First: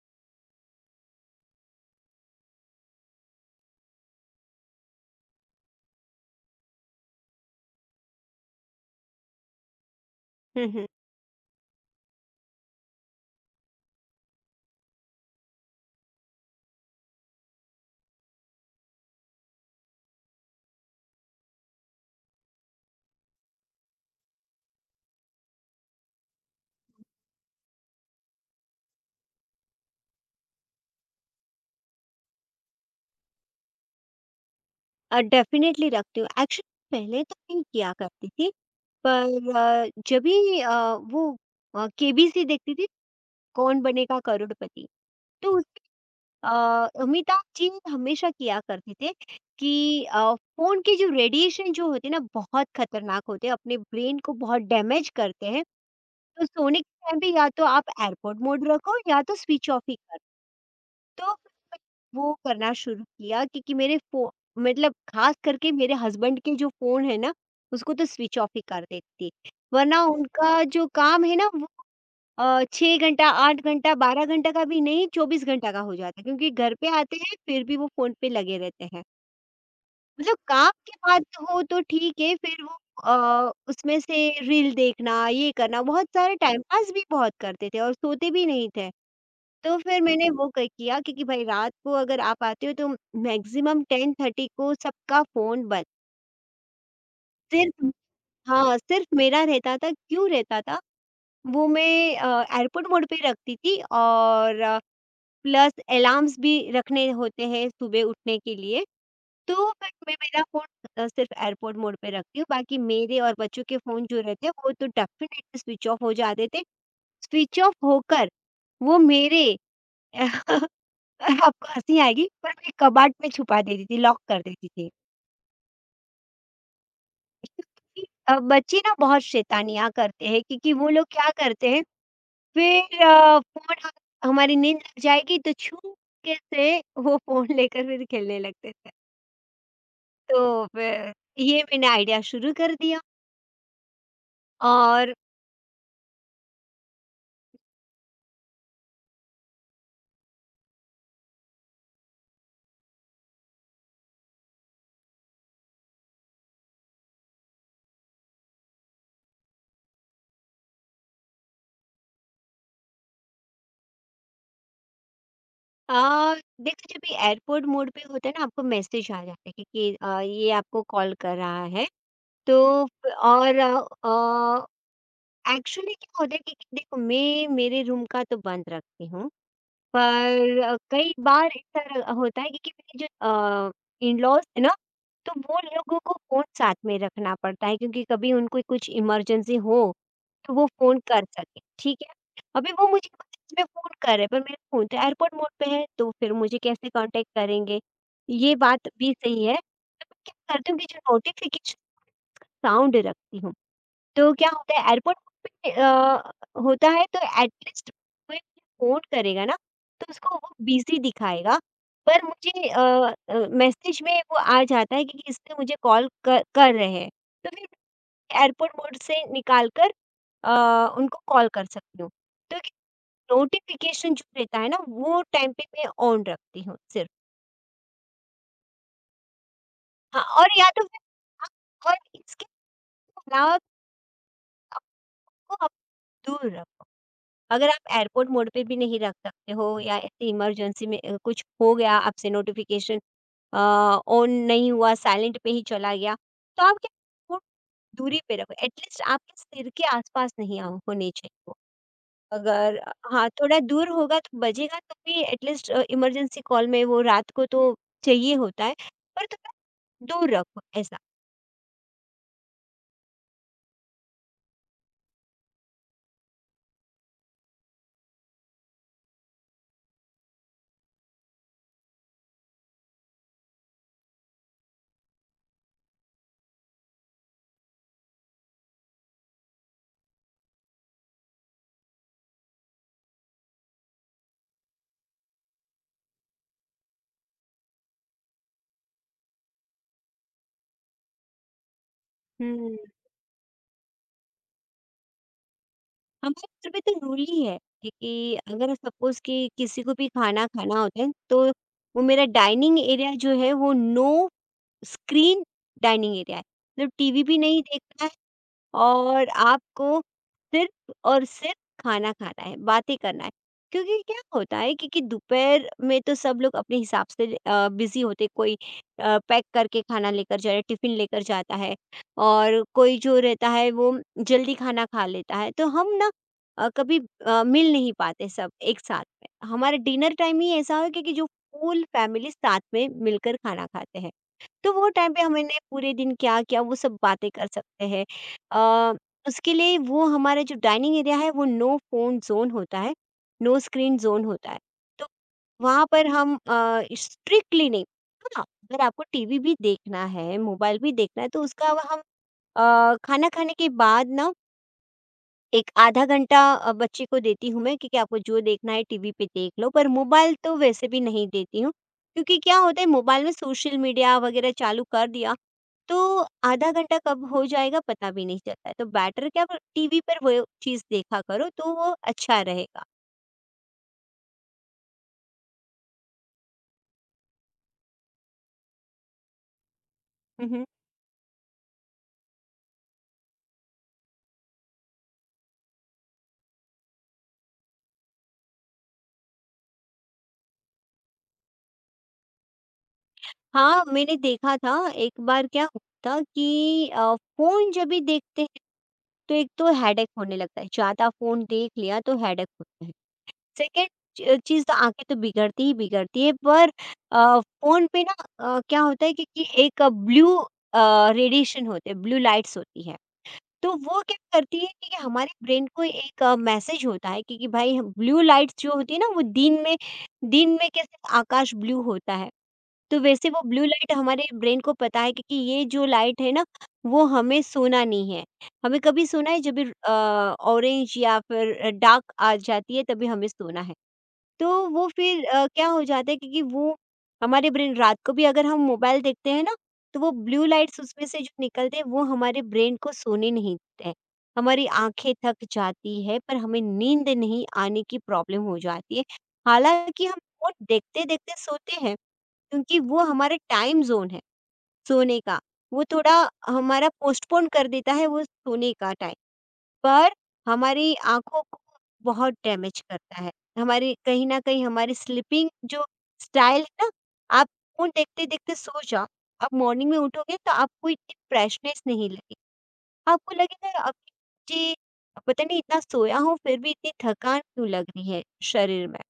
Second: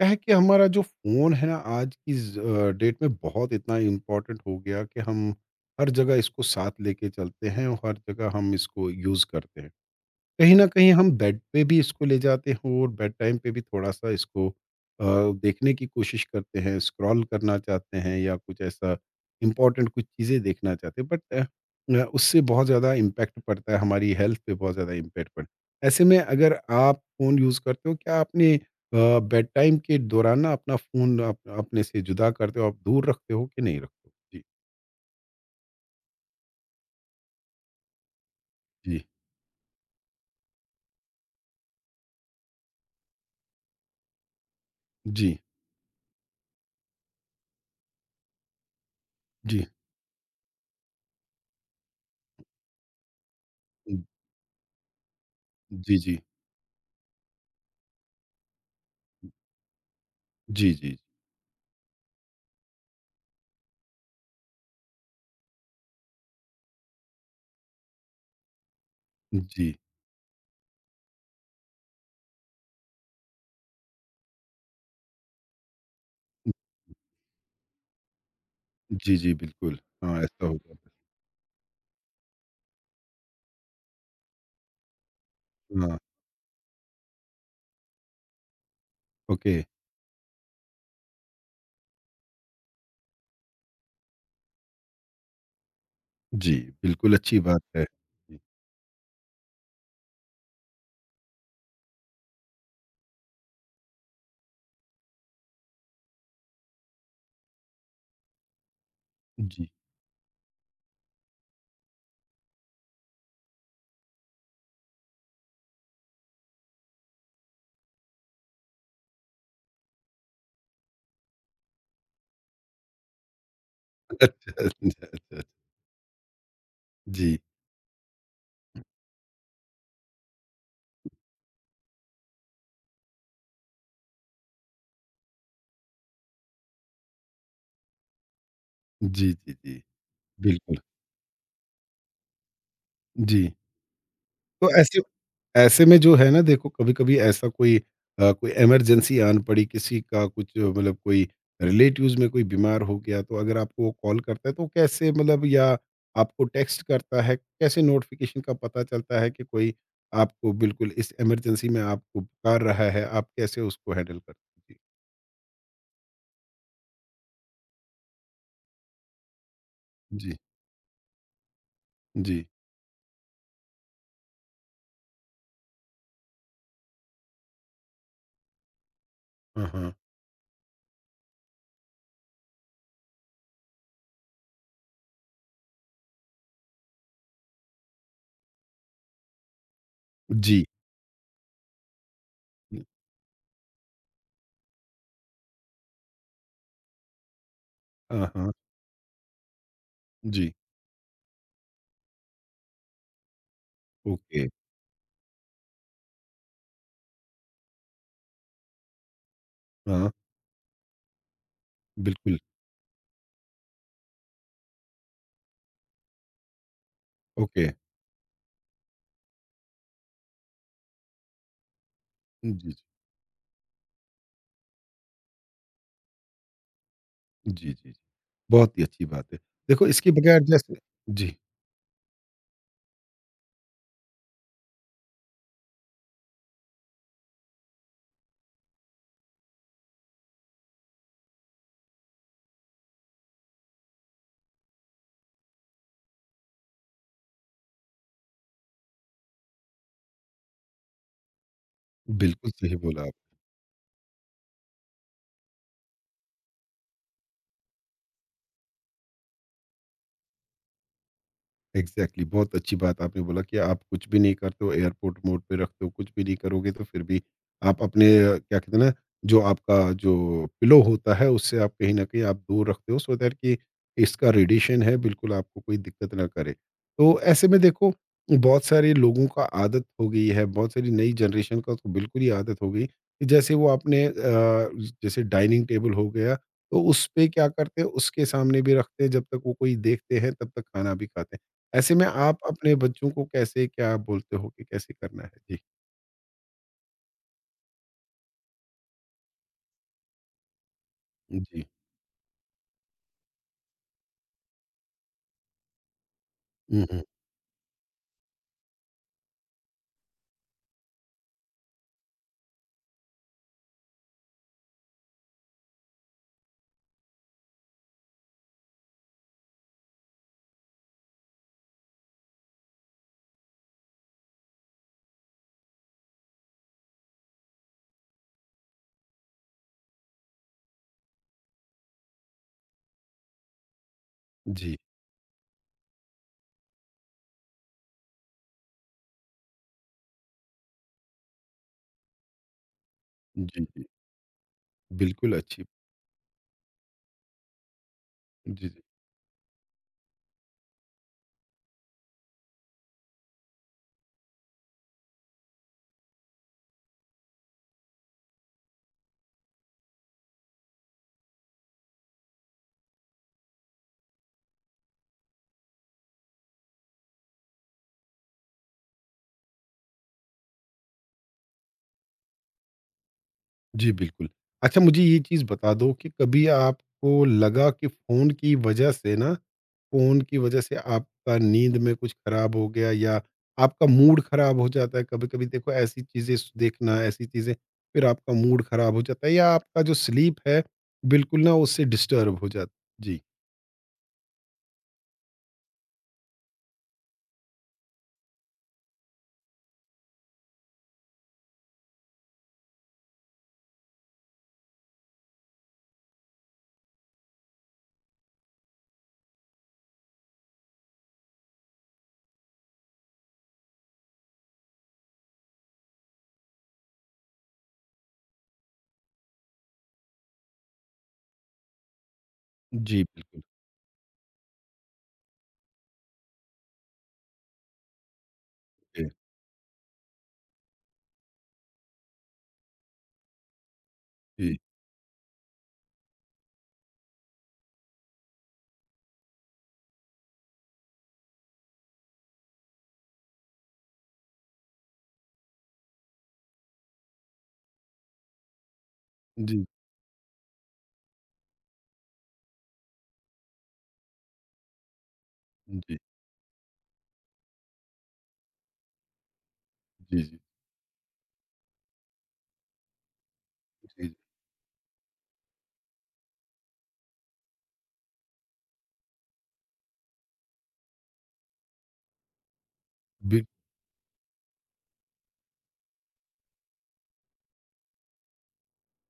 क्या है कि हमारा जो फ़ोन है ना आज की डेट में बहुत इतना इम्पोर्टेंट हो गया कि हम हर जगह इसको साथ लेके चलते हैं और हर जगह हम इसको यूज़ करते हैं। कहीं हुँ, न हुँ। कहीं हम बेड पे भी इसको ले जाते हैं और बेड टाइम पे भी थोड़ा-सा इसको अ, देखने की कोशिश करते हैं, स्क्रॉल करना चाहते हैं या कुछ ऐसा इम्पोर्टेंट कुछ चीज़ें देखना चाहते हैं बट न उससे बहुत ज़्यादा इम्पैक्ट पड़ता है, हमारी हेल्थ पे बहुत ज़्यादा इम्पैक्ट पड़ता है। ऐसे में अगर आप फ़ोन यूज़ करते हो, क्या आपने बेड टाइम के दौरान ना अपना फ़ोन आप अपने से जुदा करते हो, आप दूर रखते हो कि नहीं रखते हो? जी, अ, डेफ़िनेटली रखती हूँ। एक्चुअली पहले तो नहीं किया करती थी, जी, पर जब भी वो केबीसी देखती थी, कौन बनेगा करोड़पति, जी, तो उसमें अ, अमिताभ जी हमेशा किया करते थे जी। कि फ़ोन के जो रेडिएशन जो होते हैं ना, बहुत खतरनाक होते हैं, अपने हुँ, ब्रेन को बहुत डैमेज करते हैं। जी, जी। तो सोने के टाइम पे या तो आप एयरपोर्ट मोड रखो या तो स्विच ऑफ ही कर जी, जी। तो वो करना शुरू किया क्योंकि मेरे फ़ो मतलब ख़ास करके मेरे हस्बैंड के जो फ़ोन है ना, उसको तो स्विच ऑफ ही कर देती, जी। वरना उनका जो काम है ना वो 6 घंटा, 8 घंटा, 12 घंटा का भी नहीं 24 घंटा का हो जाता है क्योंकि घर पे आते हैं फिर भी वो फ़ोन पे लगे रहते हैं। जी, जी, बिल्कुल। हाँ, मतलब ऐसा हो काम जाता के बाद हो तो ठीक है फिर वो उसमें से रील देखना, ये है। करना हाँ, बहुत सारा टाइम पास भी बहुत करते थे और सोते भी नहीं थे। ओके। तो फिर मैंने वो क किया क्योंकि भाई रात को अगर आप आते हो तो मैक्सिमम 10:30 को सबका फ़ोन बंद। जी, बिल्कुल अच्छी बात है। सिर्फ़ जी, हाँ, सिर्फ़ मेरा रहता था, क्यों रहता था? वो मैं एयरपोर्ट मोड पे रखती थी और प्लस अलार्म्स भी रखने होते हैं सुबह उठने के लिए। जी। तो फिर मैं मेरा फ़ोन सिर्फ़ एयरपोर्ट मोड पे रखती हूँ, बाकी मेरे और बच्चों के फ़ोन जो रहते हैं वो तो डेफ़िनेटली स्विच ऑफ हो जाते थे। स्विच ऑफ होकर वो मेरे आपको हँसी आएगी पर मैं कबाट में छुपा देती थी, लॉक कर अच्छा, देती थी। अच्छा, अच्छा। अच्छा। जी, क्योंकि बच्चे ना बहुत शैतानियाँ करते हैं क्योंकि वो लोग क्या करते हैं फिर अ, फ़ोन ह हमारी नींद लग जाएगी तो छुपके से वो फ़ोन लेकर फिर खेलने लगते थे। जी, जी, जी, तो बिल्कुल। फिर ये मैंने आइडिया शुरू कर दिया जी। तो ऐसे और ऐसे में जो है ना देखो कभी-कभी ऐसा कोई इमरजेंसी आन पड़ी किसी का कुछ मतलब कोई रिलेटिव्स में कोई बीमार हो गया तो अगर आपको वो कॉल करता है तो कैसे मतलब या आपको टेक्स्ट करता है, कैसे नोटिफ़िकेशन का पता चलता है कि कोई आपको बिल्कुल इस इमरजेंसी में आपको पुकार रहा है, आप कैसे उसको हैंडल करते हो? जी, अ, देखो जब ये एयरपोर्ट मोड पे होता है ना आपको मैसेज आ जाता है कि जी, ये आपको कॉल कर रहा है। जी। तो फ और अ एक्चुअली क्या होता है कि देखो मैं मेरे रूम का तो बंद रखती हूँ, हाँ, हाँ। पर कई बार ऐसा र होता है कि मेरे जो अ, इन-लॉज़ है ना, तो वो लोगों को फ़ोन साथ में रखना पड़ता है क्योंकि कभी उनको कुछ इमरजेंसी हो, तो जी, वो फ़ोन कर सकें, ठीक है? अभी वो मुझे में फ़ोन कर रहे हैं पर मेरा फ़ोन तो एयरपोर्ट मोड पे है, तो फिर मुझे कैसे कॉन्टैक्ट करेंगे? हाँ, हाँ, ये बात भी सही है। तो मैं क्या जी, करती हूँ कि जो नोटिफ़िकेशन साउंड रखती हूँ। तो ओके, क्या होता है एयरपोर्ट पे होता है तो एटलीस्ट कोई फ़ोन करेगा ना, तो हाँ, उसको वो बिज़ी दिखाएगा। पर बिल्कुल, मुझे अ अ, मैसेज में वो आ जाता है कि इसने मुझे कॉल कर कर रहे हैं। तो फिर ओके, एयरपोर्ट मोड से निकाल कर अ, उनको कॉल कर सकती हूँ। जी, तो जी, नोटिफ़िकेशन जो रहता है ना, वो टाइम पे मैं ऑन रखती हूँ सिर्फ। जी, जी। बहुत ही अच्छी बात है। देखो इसके हाँ, बगैर और या जैसे तो फिर जी, हाँ, और इसके अलावा अपने आप को आप दूर रख अगर आप एयरपोर्ट मोड पे भी नहीं रख सकते हो या ऐसे इमरजेंसी में कुछ हो गया आपसे नोटिफिकेशन ऑन नहीं हुआ साइलेंट पे ही चला गया तो आप क्या वो दूरी पे रखो एटलीस्ट आपके सिर के आसपास नहीं होने चाहिए वो। बिल्कुल सही अगर बोला। हाँ थोड़ा दूर होगा तो बजेगा तो भी एटलीस्ट इमरजेंसी कॉल में वो रात को तो चाहिए होता है पर थोड़ा दूर रखो। एग्जैक्टली, बहुत अच्छी बात आपने बोला कि आप कुछ भी नहीं करते हो एयरपोर्ट मोड पे रखते हो कुछ भी नहीं करोगे तो फिर भी आप अपने क्या कहते हैं ना जो आपका जो पिलो होता है उससे आप कहीं ना कहीं आप दूर रखते हो सो दैट कि इसका रेडिएशन है बिल्कुल आपको कोई दिक्कत ना करे। तो ऐसे में देखो बहुत सारे लोगों का आदत हो गई है बहुत सारी नई जनरेशन का तो बिल्कुल ही आदत हो गई कि जैसे वो अपने जैसे डाइनिंग टेबल हो गया तो उस पे क्या करते हैं उसके सामने भी रखते हैं जब तक वो कोई देखते हैं तब तक खाना भी खाते हैं। ऐसे में आप अपने ऐसा बच्चों को कैसे क्या बोलते हो कि कैसे करना है? जी। हमारे घर पे तो रूल ही है कि अगर सपोज़ कि किसी को भी खाना खाना होता है, तो जी। वो मेरा डाइनिंग एरिया जो है, वो नो स्क्रीन डाइनिंग एरिया है। हुँ, मतलब हुँ। टीवी भी नहीं देखना और आपको सिर्फ़ और सिर्फ़ खाना खाना है, बातें करना है। क्योंकि क्या होता है कि दोपहर में तो सब लोग अपने हिसाब से बिज़ी होते हैं। कोई पैक करके खाना लेकर जा रहा है, टिफ़िन लेकर जाता है और कोई जो रहता है वो जल्दी खाना खा लेता है। तो हम ना कभी मिल नहीं पाते सब एक साथ में। हमारा डिनर टाइम ही ऐसा है कि जो फुल फैमिली साथ में मिलकर खाना खाते हैं। तो जी, वो टाइम पे हमने पूरे दिन क्या किया वो सब बातें कर सकते हैं। अ, उसके लिए वो हमारा जो डाइनिंग एरिया है वो नो फ़ोन ज़ोन होता है, नो जी, जी। स्क्रीन ज़ोन होता है। तो बिल्कुल अच्छी। वहाँ पर हम स्ट्रिक्टली नहीं हाँ, जी, अगर जी। आपको टीवी भी देखना है, मोबाइल भी देखना है तो उसका हम खाना खाने के बाद ना एक आधा घंटा बच्चे को देती हूँ मैं क्योंकि आपको जो देखना है टीवी पे देख लो, पर मोबाइल तो वैसे भी नहीं देती हूँ। क्योंकि क्या होता है मोबाइल में सोशल मीडिया वगैरह चालू कर दिया, तो आधा घंटा कब हो जाएगा पता भी नहीं चलता है। तो बेटर क्या ब टीवी पर वो चीज़ देखा करो तो वो अच्छा रहेगा। जी, बिल्कुल। अच्छा मुझे ये चीज़ बता दो कि कभी आपको लगा कि फ़ोन की वजह से ना फ़ोन की हुँ, वजह हुँ। से आपका नींद में कुछ ख़राब हो गया या आपका मूड ख़राब हो जाता है? कभी-कभी देखो ऐसी चीज़ें स देखना, ऐसी चीज़ें फिर आपका मूड ख़राब हो जाता है या आपका जो स्लीप है, बिल्कुल ना उससे डिस्टर्ब हो जाता है? जी। हाँ, मैंने देखा था एक बार क्या होता कि फ़ोन जब भी देखते हैं तो एक तो हेडेक होने लगता है, ज़्यादा फ़ोन देख लिया तो हेडेक होता है। सेकंड च चीज़ तो आँखें तो बिगड़ती ही बिगड़ती है पर फ़ोन पे ना क्या होता है कि एक ब्लू रेडिएशन होते हैं, ब्लू लाइट्स होती हैं। तो वो क्या करती है कि हमारे ब्रेन को एक मैसेज होता है कि भाई ब्लू लाइट्स जो होती है ना वो दिन में कैसे आकाश ब्लू होता है, तो जी, वैसे वो बिल्कुल। ब्लू लाइट हमारे ब्रेन को पता है कि ये जो लाइट है ना वो हमें सोना नहीं है। हमें कभी जी, सोना है जब भी ऑरेंज या फिर डार्क आ जाती है तभी हमें सोना है। तो जी। वो फिर क्या हो जाता है क्योंकि वो हमारे ब्रेन रात को भी अगर हम मोबाइल देखते हैं ना, तो वो ब्लू लाइट्स उसमें से जो निकलते हैं वो हमारे ब्रेन को सोने नहीं देते हैं। हमारी आँखें थक जाती है पर हमें नींद नहीं आने की प्रॉब्लम हो जाती है। जी, हालाँकि हम वो देखते-देखते सोते हैं, क्योंकि वो हमारा टाइम ज़ोन है सोने का, वो जी, थोड़ा हमारा पोस्टपोन कर देता है वो सोने का टाइम। पर जी, जी, हमारी आँखों को बहुत डैमेज करता है। हमारी जी, कहीं न कहीं हमारी स्लीपिंग जो स्टाइल है ना, आप फ़ोन देखते-देखते सो जाओ, आप मॉर्निंग में उठोगे तो आपको इतनी फ्रेशनेस नहीं लगेगी। आपको बिल लगेगा अब जी, पता नहीं इतना सोया हूँ फिर भी इतनी थकान क्यों लग रही है शरीर में।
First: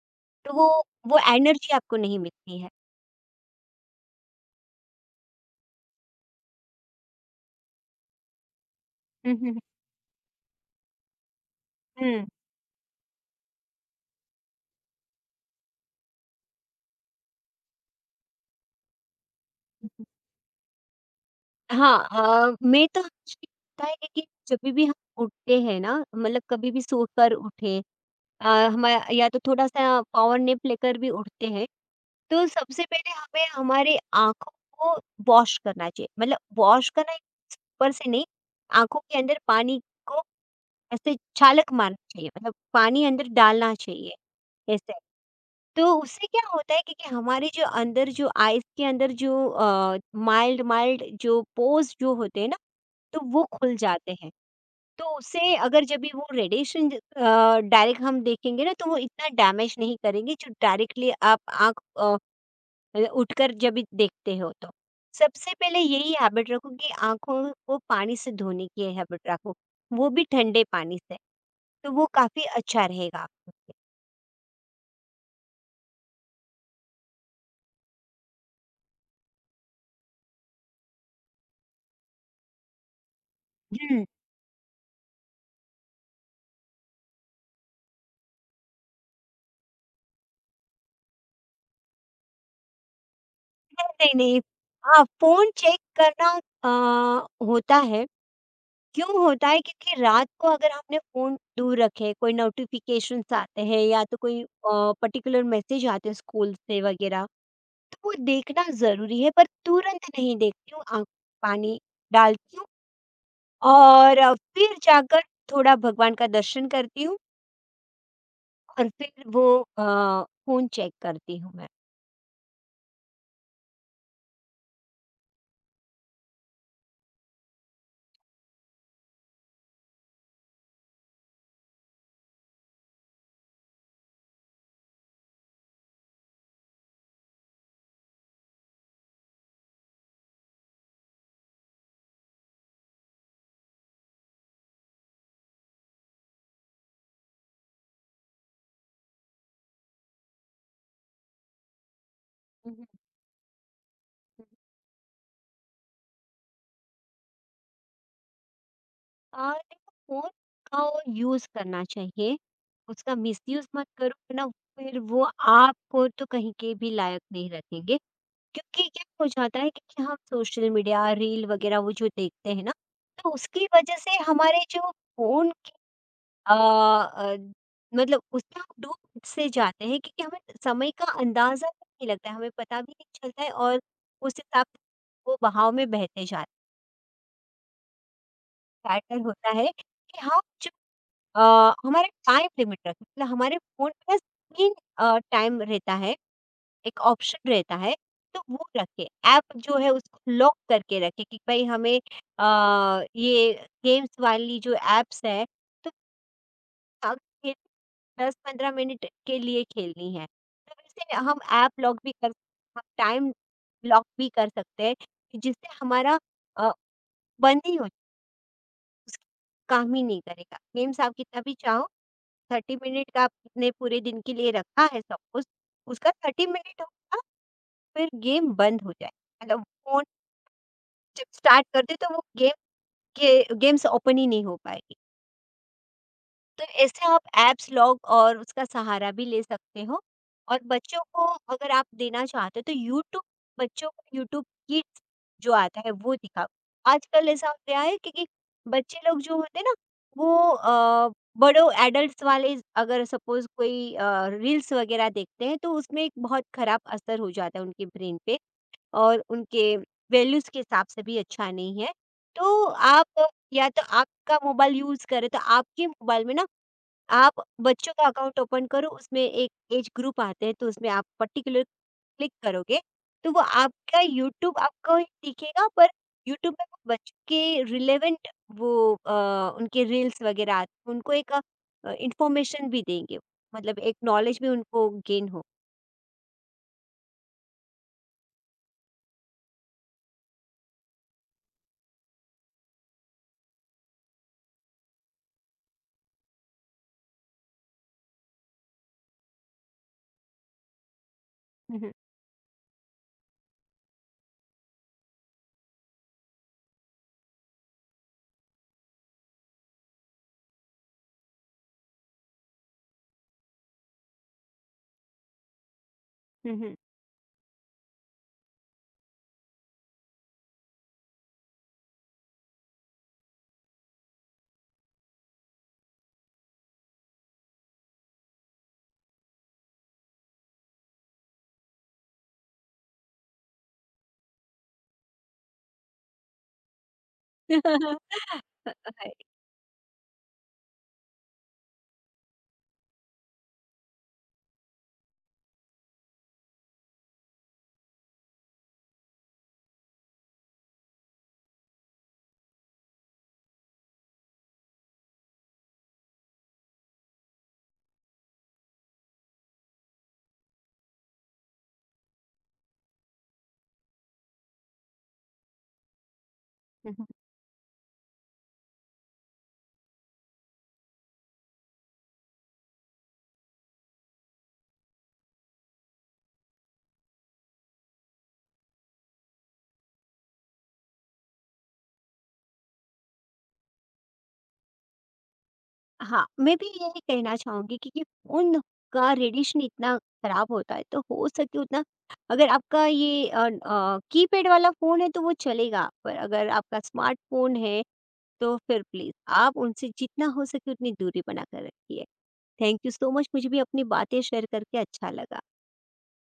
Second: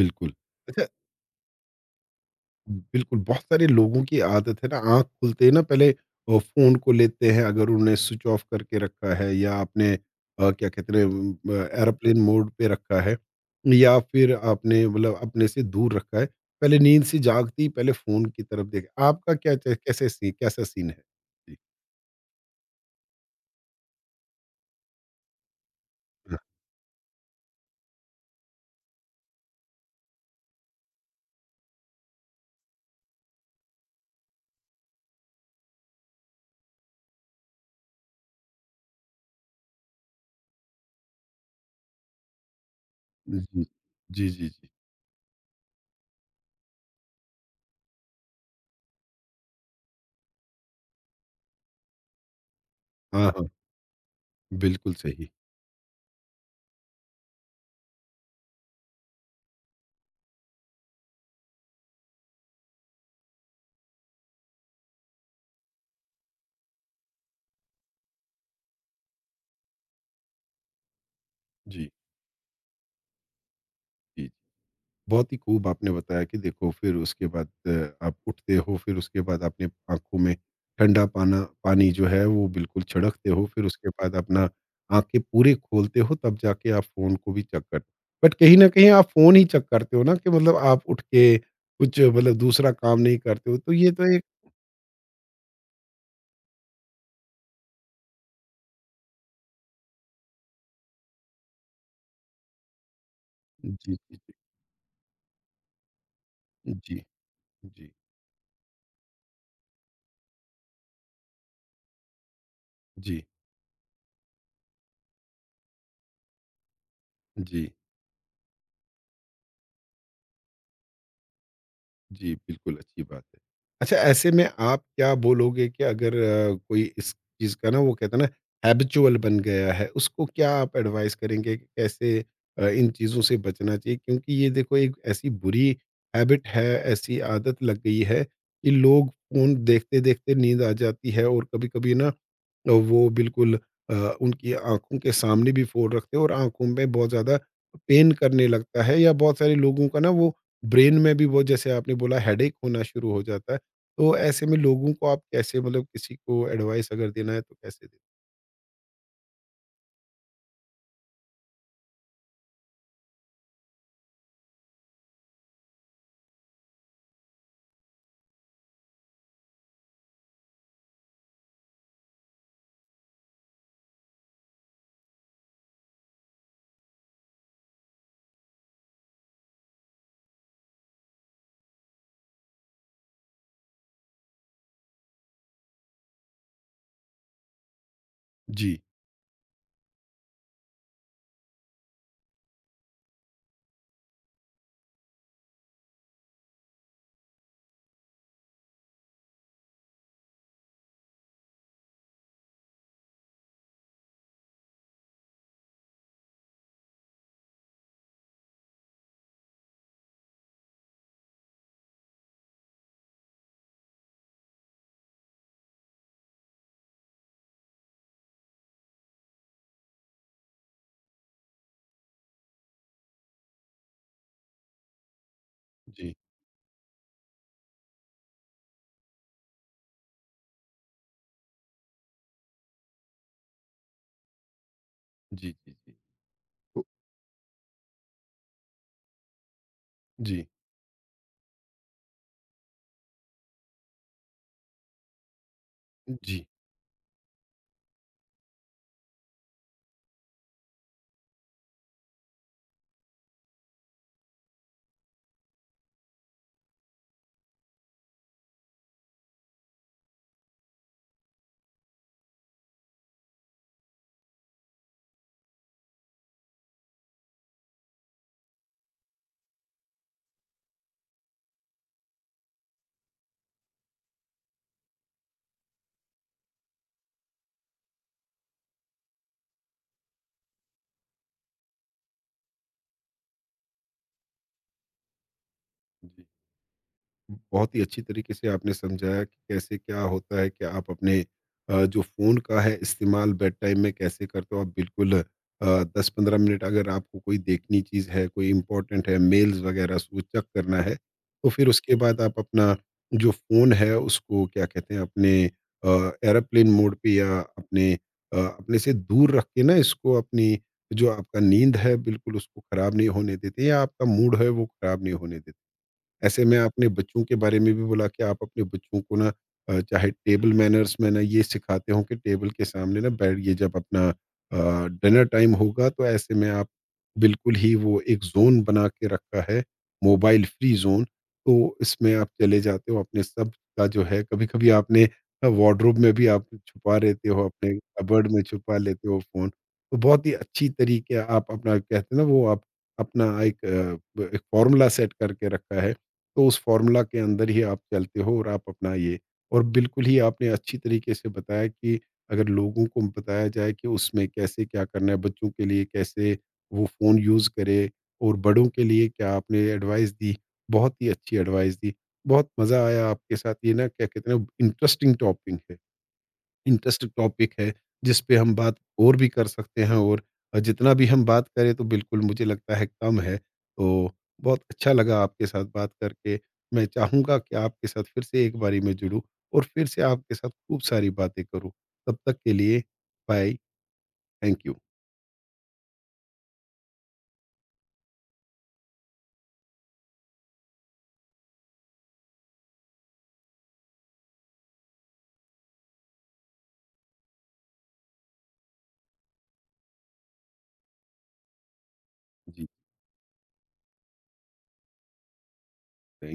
बिल्कुल। तो वो अच्छा, वो एनर्जी आपको नहीं मिलती है। बिल्कुल, बहुत सारे लोगों की आदत है ना, आँख खुलते ही ना पहले फ़ोन को लेते हैं, अगर उन्होंने स्विच ऑफ करके रखा है हुँ, या हुँ, आपने क्या कहते हैं एयरप्लेन हुँ। मोड पे रखा है या फिर आपने मतलब अपने से दूर रखा है, पहले नींद से जागते ही पहले फ़ोन की तरफ देख आपका क्या च हुँ। कैसे सी कैसा सीन है? जी, हाँ, मैं तो मुझे लगता है कि जब भी हम उठते हैं ना हाँ, मतलब कभी भी सोकर उठे आ, हमारा या तो थोड़ा सा पावर नैप लेकर भी उठते हैं तो सबसे पहले हमें हमारे आंखों को वॉश करना चाहिए मतलब वॉश करना ऊपर से नहीं आंखों के अंदर पानी को ऐसे छालक मारना चाहिए मतलब पानी अंदर जी, डालना चाहिए, जी, जी, जी। ऐसे। तो उससे क्या होता है क्योंकि हमारे जो अंदर जो आइस के अंदर जो माइल्ड माइल्ड जो पोर्स जो होते हैं ना, तो हाँ, वो हाँ, खुल जाते हैं। बिल्कुल तो सही। उससे अगर जब भी वो रेडिएशन डायरेक्ट हम देखेंगे ना, तो वो इतना डैमेज नहीं करेंगे जो डायरेक्टली आप आँख मतलब उठकर जब भी देखते हो तो। सबसे पहले यही हैबिट रखो कि आँखों को पानी से धोने की हैबिट रखो, वो भी ठंडे पानी से। जी, तो वो काफ़ी अच्छा रहेगा आपके लिए। जी। बहुत ही खूब आपने बताया कि देखो फिर उसके बाद आप उठते हो फिर उसके बाद अपने आँखों में ठंडा पाना पानी जो है वो बिल्कुल छिड़कते हो फिर उसके हुँ। बाद अपना आँखें पूरे खोलते हो तब जाके आप फ़ोन को भी चेक करते हो। बट कहीं न कहीं आप फ़ोन ही चेक करते हो ना कि मतलब आप उठ के कुछ मतलब दूसरा काम नहीं करते हो तो ये नहीं, तो एक। नहीं। हाँ, फ़ोन चेक करना होता है। क्यों होता है क्योंकि रात को अगर हमने फ़ोन दूर रखे, कोई नोटिफ़िकेशंस आते जी, हैं जी, या तो जी। कोई पर्टिकुलर मैसेज आते हैं स्कूल से जी, वगैरह, जी, तो वो देखना ज़रूरी है पर तुरंत नहीं देखती हूँ, आँख पानी डालती हूँ जी, और फिर जाकर थोड़ा भगवान का दर्शन करती हूँ जी। और फिर वो अ, फ़ोन चेक करती हूँ मैं। जी, बिल्कुल अच्छी बात है। अच्छा ऐसे में आप क्या बोलोगे कि अगर कोई इस चीज़ का ना वो कहते हैं ना हैबिचुअल बन गया है, उसको क्या आप एडवाइस करेंगे कि कैसे इन चीज़ों से बचना चाहिए? क्योंकि ये देखो एक ऐसी बुरी हैबिट है, ऐसी आदत लग गई है कि लोग फ़ोन देखते-देखते नींद आ जाती है और कभी-कभी ना वो बिल्कुल अ, उनकी आँखों के सामने भी फ़ोन रखते हैं और आँखों में बहुत ज़्यादा पेन करने लगता है या बहुत सारे लोगों का ना वो ब्रेन में भी वो जैसे आपने बोला हेडेक हुँ, होना हुँ। शुरू हो जाता है। तो ऐसे में लोगों को आप कैसे मतलब किसी को एडवाइस अगर देना है तो कैसे दें? और देखो फ़ोन का यूज़ करना चाहिए, उसका मिसयूज़ मत करो वरना फिर वो आपको तो कहीं के भी लायक नहीं रखेंगे। क्योंकि क्या हो जाता है कि हम सोशल मीडिया, रील वग़ैरह वो जो देखते हैं ना, तो उसकी वज़ह से हमारे जो फ़ोन की अ अ, मतलब उसमें हम डूब से जाते हैं क्योंकि हमें समय का अंदाज़ा भी नहीं लगता है, हमें पता भी नहीं चलता है और उस हिसाब से वो बहाव में बहते जाते हैं। जी, बेटर होता है कि हम अ, हमारा टाइम लिमिट रखें मतलब हमारे फ़ोन में ना स्क्रीन टाइम रहता है, एक ऑप्शन रहता है, तो वो रखें। ऐप जो है उसको लॉक करके रखें कि भई हमें अ, ये गेम्स वाली जो ऐप्स है, तो खेल 10-15 मिनट के लिए खेलनी है। तो वैसे हम टाइम लॉक भी कर सकते हैं कि जिससे हमारा अ, बंद ही हो जाए, उसका काम ही नहीं करेगा। गेम्स आप कितना भी चाहो 30 मिनट का आपने पूरे दिन के लिए रखा है सपोज़, उसका जी, 30 मिनट होगा फिर गेम बंद हो जाए। मतलब फ़ोन जब स्टार्ट कर दे तो वो के गेम्स ओपन ही नहीं हो पाए। जी, जी, जी। तो तो ऐसे आप ऐप्स लॉग और उसका सहारा भी ले सकते हो जी, और बच्चों को अगर आप देना चाहते हो तो यूट्यूब बच्चों को यूट्यूब किड्स जो आता है वो जी। दिखाओ। आजकल ऐसा हो गया है क्योंकि बच्चे लोग जो होते हैं ना वो बड़ों एडल्ट्स वाले अगर सपोज कोई रील्स वगैरह देखते हैं तो उसमें एक बहुत खराब असर हो जाता है उनके ब्रेन पे और उनके वैल्यूज के हिसाब से भी अच्छा नहीं है। तो आप या तो आपका मोबाइल यूज करें तो आपके मोबाइल में ना आप बच्चों का अकाउंट ओपन करो, उसमें एक एज ग्रुप आते हैं, तो उसमें आप पर्टिकुलर क्लिक करोगे, तो वो आपका यूट्यूब आपको दिखेगा पर यूट्यूब में वो बच्चों के रिलेवेंट वो अ, उनके रील्स वगैरह आते हैं, उनको एक इन्फॉर्मेशन भी देंगे, मतलब एक नॉलेज भी उनको गेन हो। बहुत ही अच्छी तरीके से आपने समझाया कि कैसे क्या होता है कि आप अपने जो फ़ोन का है इस्तेमाल बेड टाइम में कैसे करते हो आप बिल्कुल 10-15 मिनट अगर आपको कोई देखनी चीज़ है कोई इम्पोर्टेंट है मेल्स वगैरह सो चेक करना है तो फिर उसके बाद आप अपना जो फ़ोन है उसको क्या कहते हैं अपने एरोप्लेन मोड पे या अपने अपने से दूर रख के ना इसको अपनी जो आपका नींद है बिल्कुल उसको ख़राब नहीं होने देते या आपका मूड है वो ख़राब नहीं होने देते। ऐसे हुँ, में हुँ। हुँ, हुँ। अपने बच्चों के बारे में भी बोला कि आप अपने बच्चों को ना चाहे टेबल मैनर्स में ना ये सिखाते हो कि टेबल के सामने ना बैठिए जब अपना डिनर टाइम होगा तो ऐसे में आप बिल्कुल ही वो एक ज़ोन बना के रखा है, मोबाइल फ्री ज़ोन। तो इसमें आप चले जाते हो अपने सब का जो है कभी-कभी आपने वार्डरोब में भी आप छुपा लेते हो, अपने कपबोर्ड में छुपा लेते हो राइट। फ़ोन। तो बहुत ही अच्छी तरीके आप अपना कहते हैं ना वो आप अपना एक अ, ब एक फ़ॉर्मूला सेट करके रखा है। तो उस फार्मूला के अंदर ही आप चलते हो और आप अपना ये और बिल्कुल ही आपने अच्छी तरीके से बताया कि अगर लोगों को बताया जाए कि उसमें कैसे क्या करना है बच्चों के लिए कैसे वो फ़ोन यूज़ करे और बड़ों के लिए क्या आपने एडवाइस दी बहुत ही अच्छी एडवाइस दी। बहुत मज़ा आया आपके साथ ये ना क्या कहते हैं इंटरेस्टिंग टॉपिक है। इंटरेस्ट टॉपिक है, जिस पे हम बात और भी कर सकते हैं और जितना भी हम बात करें तो बिल्कुल मुझे लगता है कम है। तो बहुत अच्छा लगा आपके साथ बात करके। मैं चाहूँगा कि आपके साथ फिर से एक बारी मैं जुड़ूँ और फिर से आपके साथ खूब सारी बातें करूँ। तब तक के लिए बाय, थैंक यू। हाँ, मैं भी यही कहना चाहूँगी क्योंकि फ़ोन का रेडिएशन इतना खराब होता है, तो हो सके उतना अगर आपका ये कीपैड वाला फ़ोन है तो वो चलेगा, पर अगर आपका स्मार्टफ़ोन है, तो फिर प्लीज़ आप उनसे जितना हो सके उतनी दूरी बना कर रखिए। जी, थैंक यू सो मच मुझे भी अपनी बातें शेयर करके अच्छा लगा। थैंक